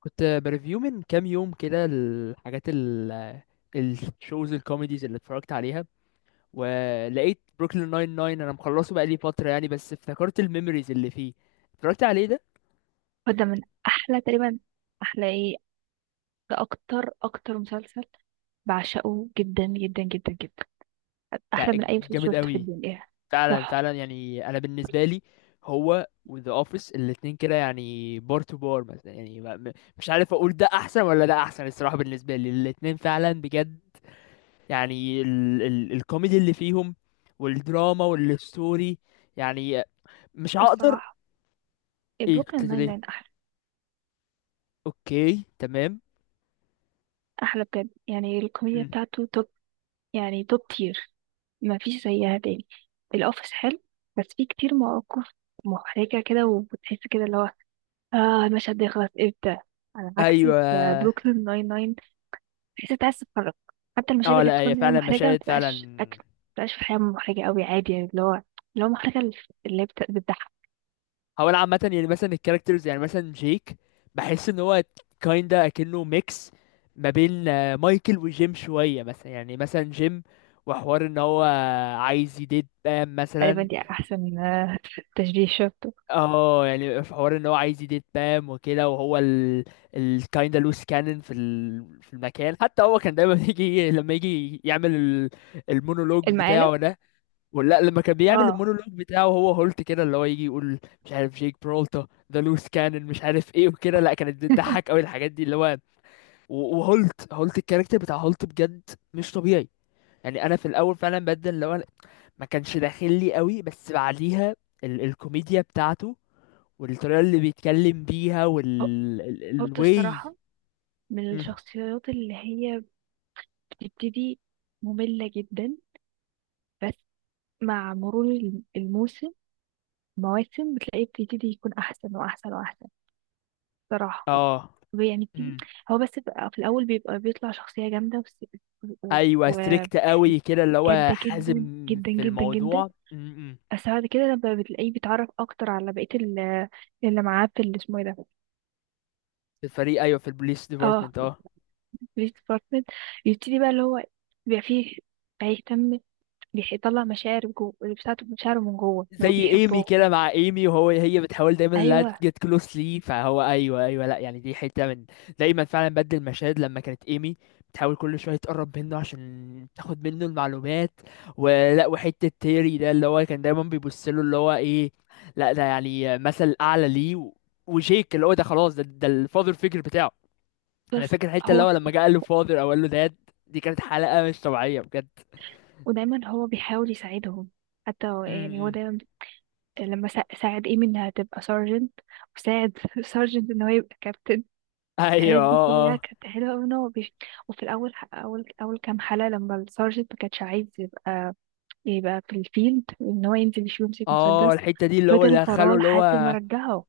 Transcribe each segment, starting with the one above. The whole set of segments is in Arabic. كنت بريفيو من كام يوم كده الحاجات الشوز الكوميديز اللي اتفرجت عليها، ولقيت بروكلين ناين ناين. انا مخلصه بقالي فترة يعني، بس افتكرت الميموريز اللي فيه. اتفرجت عليه ده. وده من احلى تقريبا، احلى ايه، ده اكتر مسلسل بعشقه جدا جدا جدا جدا، بتاع احلى من اي مسلسل جامد شفته في قوي. الدنيا، فعلا تحفه. فعلا، يعني انا بالنسبة لي هو وذا اوفيس الاتنين كده يعني بار تو بار مثلا. يعني مش عارف اقول ده احسن ولا ده احسن الصراحة. بالنسبة لي الاتنين فعلا بجد، يعني ال الكوميدي اللي فيهم والدراما والستوري. يعني مش هقدر. الصراحه ايه قلت بروكلين له ناين ليه. ناين احلى اوكي، تمام. احلى بجد، يعني الكوميديا مم. بتاعته توب، يعني توب تير، ما فيش زيها تاني. الاوفيس حلو بس فيه كتير مواقف محرجه كده، وبتحس كده اللي هو اه المشهد ده يخلص امتى، على عكس ايوه. بروكلين ناين ناين، بحيث انت عايز تتفرج حتى المشاهد اه اللي لا، هي بتكون هي فعلا محرجة ما مشاهد فعلا. تبقاش أكل ما تبقاش في الحياة محرجة قوي عادي، يعني اللي هو محرجة اللي بتضحك. هو انا عامه يعني مثلا الكاركترز، يعني مثلا جيك، بحس ان هو كايندا اكنه ميكس ما بين آه، مايكل وجيم شويه. مثلا يعني مثلا جيم، وحوار ان هو عايز يديت بام تقريبا مثلا. دي أحسن تشبيه شفته. اه يعني في حوار ان هو عايز يديت بام وكده، وهو الكايندا لوس كانن في المكان. حتى هو كان دايما يجي لما يجي يعمل المونولوج المقالب. بتاعه ده. ولا لما كان بيعمل اه. المونولوج بتاعه، هو هولت كده اللي هو يجي يقول مش عارف جيك برولتا ذا لوس كانن مش عارف ايه وكده. لا، كانت بتضحك قوي الحاجات دي اللي هو وهولت الكاركتر بتاع هولت بجد مش طبيعي. يعني انا في الاول فعلا بدل اللي هو ما كانش داخل لي قوي، بس بعديها الكوميديا بتاعته والطريقة اللي بيتكلم بيها وال قلت الواي. الصراحة، من مم. الشخصيات اللي هي بتبتدي مملة جدا، بس مع مرور الموسم مواسم، بتلاقيه بيبتدي يكون أحسن وأحسن وأحسن، صراحة، اه. يعني مم. هو بس بقى في الأول بيبقى بيطلع شخصية جامدة، ايوه، ستريكت قوي كده اللي هو جادة حازم جدا جدا في جدا جدا. الموضوع. مم. مم. بس بعد كده لما بتلاقيه بيتعرف اكتر على بقية اللي معاه في اللي اسمه ايه ده، في الفريق، ايوه، في البوليس اه، ديبارتمنت. اه. بوليس ديبارتمنت. يبتدي بقى اللي هو بيبقى فيه بيهتم، يطلع مشاعر جوه اللي بتاعته، مشاعره من جوه ان هو زي ايمي بيحبهم. كده، مع ايمي وهو، هي بتحاول دايما لا ايوه تجيت كلوز لي، فهو ايوه ايوه. لا يعني دي حته من دايما فعلا بدل المشاهد لما كانت ايمي بتحاول كل شويه تقرب منه عشان تاخد منه المعلومات. ولا وحته تيري ده اللي هو كان دايما بيبص له اللي هو ايه، لا ده يعني مثل اعلى ليه. وجيك اللي هو ده خلاص، ده ده الفاذر فيجر بتاعه. انا بس فاكر الحته اللي هو، هو لما جه قال له فاذر او قال له داد. دي كانت حلقه مش طبيعيه بجد. ودايما هو بيحاول يساعدهم، حتى م- يعني هو م. دايما لما ساعد ايمي انها تبقى سارجنت، وساعد سارجنت ان هو يبقى كابتن. ايوه، الحاجات دي اه كلها اه. كانت حلوة أوي إن هو بيش... وفي الأول أول أول كام حلقة لما السارجنت ما كانش عايز يبقى في الفيلد إن هو ينزل يشوف يمسك اه مسدس. الحته دي اللي هو فضل وراه دخله اللي لحد ما هو. رجعه.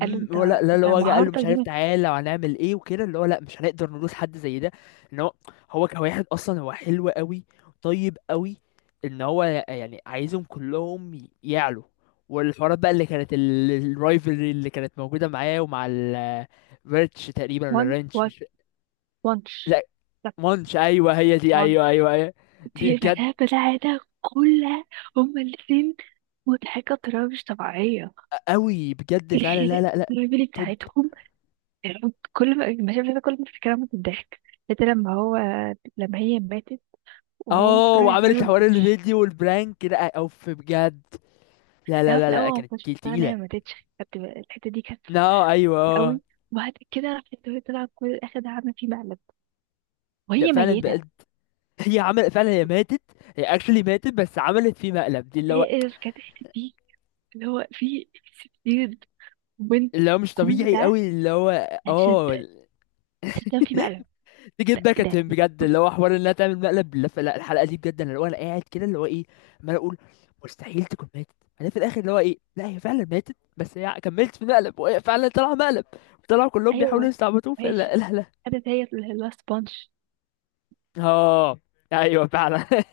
قال له أنت هو لا لا اللي أنت هو جه قال له مهارتك مش دي عارف ما، تعالى وهنعمل ايه وكده، اللي هو لا مش هنقدر ندوس حد زي ده. ان هو، هو كواحد اصلا هو حلو قوي، طيب قوي. ان هو يعني عايزهم كلهم يعلوا. والحوارات بقى اللي كانت الرايفلري اللي كانت موجوده معاه ومع ال فيرتش تقريبا، ولا وان رانش، وان مش. وانش، لا، طب مانش، ايوه هي دي، ايوه وانش، ايوه ايوه. دي دي بجد بلاها بتاعتها كلها، هما الاتنين مضحكة بطريقة مش طبيعية. قوي بجد فعلا. لا الخناقة، لا لا. الرجل توب. بتاعتهم، كل ما المشاهد كل ما افتكرها من الضحك. حتى لما هو، لما هي ماتت وهو اه، مقتنع ان هي وعملت ما حوار ماتتش. الفيديو والبرانك، لا اوف بجد. لا لا لا في لا الاول لا، هو ما كانت كنتش كيل مقتنع ان تقيلة. هي ما ماتتش، كانت الحته دي كانت لا، ايوه، خطيرة اه. قوي. وبعد كده راحت وهي، طلع كل اخد عامله فيه مقلب لا وهي فعلا ميته. بقت. هي عمل فعلا هي ماتت. هي اكشلي ماتت، بس عملت فيه مقلب دي اللي هو. هي كانت الحته دي اللي هو في ستين بنت، اللي هو مش كل طبيعي ده قوي اللي هو. عشان، اه، عشان تعمل فيه مقلب. تجيب باك ات ده. هيم بجد، اللي هو حوار انها تعمل مقلب. لا لا، الحلقة دي بجد، انا اللي هو انا قاعد كده اللي هو ايه عمال اقول مستحيل تكون ماتت. انا في الاخر اللي هو ايه، لا هي فعلا ماتت، بس هي كملت في مقلب، وهي فعلا طلع مقلب. طلعوا كلهم بيحاولوا ايوه. يستعبطوه، وهي ش- فلا لا لا. خدت هي اللي هو سبونج. اه ايوه فعلا.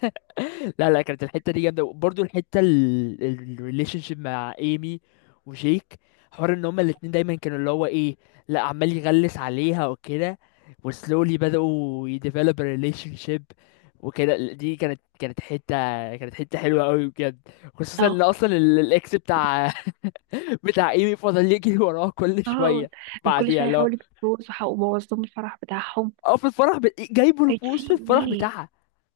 لا لا، كانت الحته دي جامده. برضو الحته الريليشن شيب مع ايمي وجيك، حوار ان هما الاتنين دايما كانوا اللي هو ايه، لا عمال يغلس عليها وكده، وسلولي بدأوا يديفلوب ريليشن شيب وكده. دي كانت كانت حته حلوه قوي بجد. خصوصا ان اه. اصلا الاكس بتاع بتاع ايمي فضل يجري وراها كل اه. شويه. وكل بعديها شويه اللي هو يحاولوا يتجوزوا وبوظ لهم الفرح بتاعهم. اه في الفرح ب... جايبه طيب في البوس في الفرح ايه. بتاعها.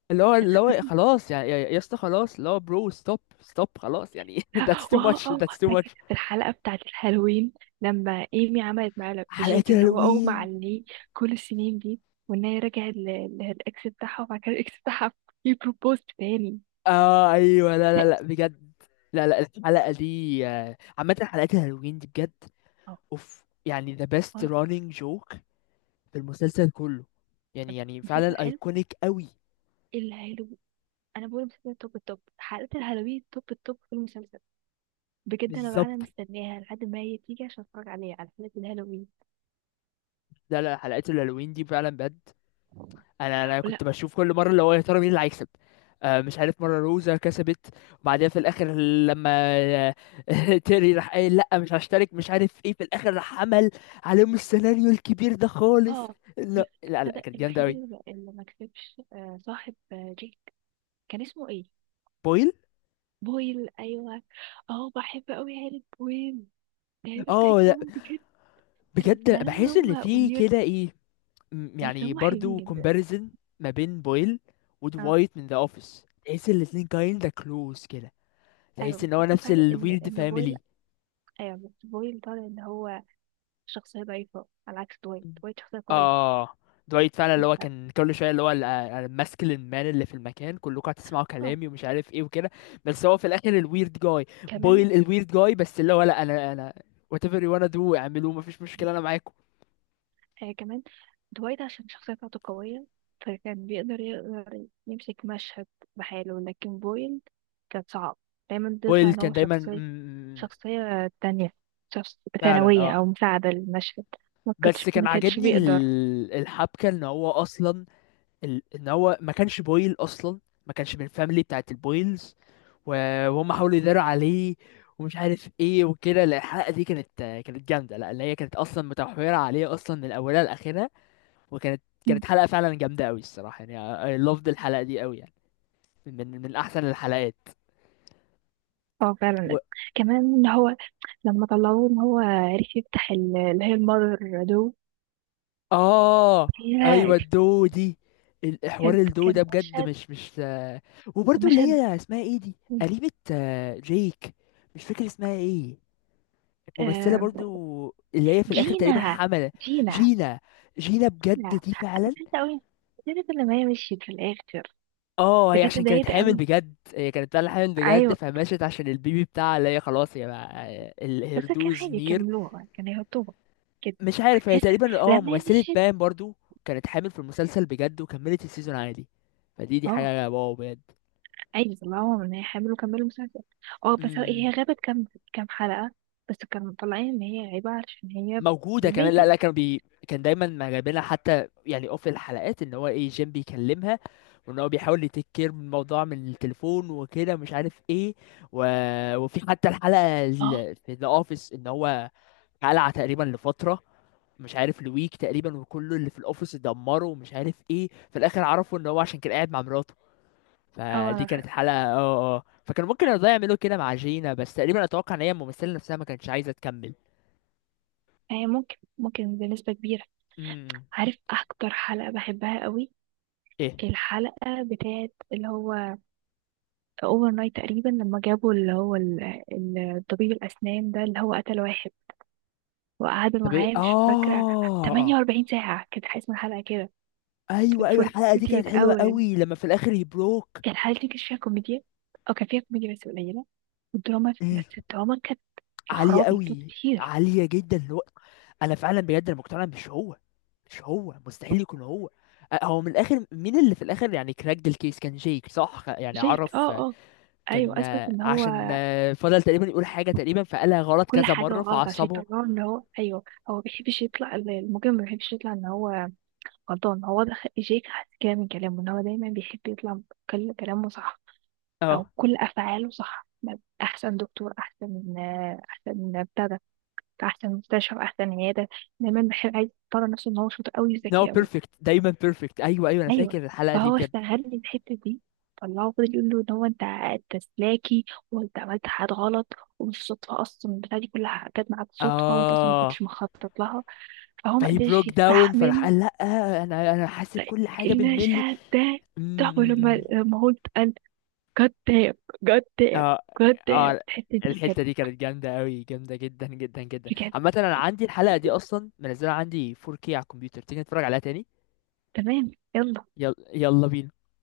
اللي هو اللي هو خلاص يعني يا يا اسطى خلاص، اللي هو برو ستوب ستوب، خلاص يعني. that's too much, واه اه that's too much. فاكر في الحلقة بتاعة الهالوين لما ايمي عملت معاه حلقة لبتجيك ان هو اغمى الهالوين. عليه كل السنين دي، وان هي رجعت للاكس بتاعها، وبعد كده الاكس بتاعها يبروبوز تاني. اه ايوه، لا لا لا بجد. لا لا الحلقة دي آه، عامة حلقات الهالوين دي بجد اه اوف. يعني the اه. best لا running joke في المسلسل كله، يعني يعني مسلسل فعلا حلو، ايكونيك قوي. الهالو، انا بقول مسلسل توب التوب، حلقة الهالوين توب التوب في المسلسل بجد. انا بقى انا بالظبط. مستناها لحد ما هي تيجي عشان اتفرج عليها، على حلقة الهالوين. لا لا، حلقات الهالوين دي فعلا بجد. انا انا ولا. كنت بشوف كل مره اللي هو يا ترى مين اللي هيكسب. آه مش عارف، مره روزا كسبت، وبعديها في الاخر لما آه، تيري راح قايل لا مش هشترك مش عارف ايه، في الاخر راح عمل عليهم السيناريو الكبير ده خالص. اه. لا لا لا لا تصدق كانت جامده الوحيد قوي. اللي ما، اللي ما كسبش، آه، صاحب جيك، كان اسمه ايه، بويل. بويل. ايوه. اه بحب قوي عيلة بويل، العيلة اه لا، بتاعتهم بجد طلع بجد لهم ان بحس ان هم في ويرد، كده ايه، بس يعني هم حلوين برضو جدا. كومباريزن ما بين بويل اه ودوايت من ذا اوفيس، تحس الاتنين كايندا كلوز كده، ايوه تحس ان هو بس في نفس فرق ان الويرد ان بويل، فاميلي. ايوه بس بويل طالع ان هو شخصية ضعيفة على عكس دوايت، دوايت شخصية قوية. اه، دوايت فعلا اللي هو يبقى كان كل شويه اللي هو الماسكلين مان اللي في المكان، كلكم هتسمعوا اه كلامي ومش عارف ايه وكده. بس هو في الاخر الويرد جاي. كمان، بويل الويرد جاي، بس اللي هو لا انا انا whatever you wanna do اعملوه، مفيش مشكله انا معاكم. آه كمان دوايت عشان الشخصية بتاعته قوية، فكان بيقدر يقدر يمسك مشهد بحاله، لكن بويل كان صعب، دايما بيطلع بويل ان كان هو دايما شخصية شخصية تانية، شخص فعلا ثانوية أو اه. مساعدة للمشهد، ما بس كانتش كان ما كانتش عاجبني بيقدر. الحبكه ان هو اصلا ان هو ما كانش بويل اصلا، ما كانش من الفاميلي بتاعت البويلز، وهم حاولوا يداروا عليه ومش عارف ايه وكده. لا الحلقه دي كانت كانت جامده، لا اللي هي كانت اصلا متمحوره عليه اصلا من اولها لاخرها. وكانت مم. كانت حلقه فعلا جامده قوي الصراحه، يعني I loved الحلقه دي قوي يعني. من احسن الحلقات. اه و... فعلا. كمان إن هو لما طلعوه ان هو عرف يفتح اللي هي المادر دو اه فيها، ايوه الدو دي. الحوار كان الدو ده كان بجد مشهد مش مش آه،. وبرضه اللي مشهد هي اسمها ايه دي، قريبة آه، جيك، مش فاكر اسمها ايه، ممثلة آه، برضو، اللي هي في الآخر تقريبا جينا، حملة. جينا. جينا. جينا بجد لا دي فعلا. انت قوي، عرفت لما هي مشيت في الاخر. اه، هي بجد عشان كانت اتضايقت حامل قوي. بجد، هي كانت فعلا حامل بجد، ايوه فمشت عشان البيبي بتاعها اللي هي خلاص يا بقى. بس كان الهردوز عادي نير. يكملوها، كان يحطوها كده. مش عارف هي تحس تقريبا اه لما هي ممثلة مشيت. بام برضو، كانت حامل في المسلسل بجد وكملت السيزون عادي. فدي دي اه حاجة واو بجد. عادي طلعوها من هي حامل وكملوا مسلسل. اه بس امم. هي غابت كام حلقة. بس كانوا مطلعين ان هي غايبة عشان هي موجوده كمان. لا بيبي. لا كانوا بي، كان دايما ما جايبينها، حتى يعني اوف الحلقات ان هو ايه جيم بيكلمها وان هو بيحاول يتيك كير من الموضوع من التليفون وكده مش عارف ايه و... وفي حتى الحلقه اه في ذا اوفيس ان هو قلع تقريبا لفتره، مش عارف لويك تقريبا، وكله اللي في الاوفيس اتدمروا ومش عارف ايه، في الاخر عرفوا ان هو عشان كان قاعد مع مراته. اه. فدي كانت حلقه اه اه آه. فكان ممكن يرضى يعملوا كده مع جينا، بس تقريبا اتوقع ان هي الممثله نفسها ما كانتش عايزه تكمل. هي ممكن بنسبة كبيرة. امم. عارف اكتر حلقة بحبها قوي؟ ايه. الحلقة بتاعت اللي هو اوفر نايت تقريبا، لما جابوا اللي هو طبيب الاسنان ده اللي هو قتل واحد، وقعدوا طب ايه، معاه، مش فاكرة، اه. 48 ساعة كانت اسم الحلقة كده، ايوه ايوه، الحلقه دي كانت 48 حلوه hours. قوي لما في الاخر يبروك. الحلقة دي كانت فيها كوميديا، او كان فيها كوميديا بس قليلة، والدراما، بس مم. الدراما كانت، يا عاليه خرابي دول قوي. كتير. عاليه جدا اللي هو. انا فعلا بجد انا مقتنع إن مش هو، مش هو، مستحيل يكون هو. أه، هو من الاخر، مين اللي في الاخر يعني كراك الكيس؟ كان جيك صح، يعني جاك عرف اه آه،. اه كان ايوه، اثبت آه، ان هو عشان آه، فضل تقريبا يقول حاجه تقريبا فقالها غلط كل كذا حاجه مره غلط عشان فعصبه. يطلعه ان هو ايوه. هو ما بيحبش يطلع المجرم، ما بيحبش يطلع ان هو غلطان. هو ده جاك حس كده من كلامه ان هو دايما بيحب يطلع كل كلامه صح او اه. كل افعاله صح، احسن دكتور احسن احسن بتاع ده، احسن مستشفى احسن عياده، دايما بيحب عايز يطلع نفسه ان هو شاطر قوي نو وذكي قوي. بيرفكت، دايما بيرفكت. ايوه ايوه، انا ايوه. فاكر الحلقه دي فهو بجد. استغل الحته دي، طلعه فضل يقول له ان هو انت انت سلاكي وانت عملت حاجات غلط، ومش صدفه اصلا البتاعه دي كلها جت معاك صدفه، وانت اصلا ما اه. كنتش مخطط لها، فهو ما فهي بروك قدرش داون، فراح يستحمل. قال لا انا انا حاسب كل حاجه بالملي. أم- المشهد ده تحفه، أم- لما أم. لما هو اتقال جاد دام، جاد دام، اه جاد دام، اه. الحته دي كانت الحته دي كانت جامده قوي، جامده جدا جدا جدا. بجد. عامه انا عندي الحلقه دي اصلا، منزلها عندي 4K على الكمبيوتر. تيجي نتفرج عليها تاني؟ تمام يلا. يلا يلا بينا.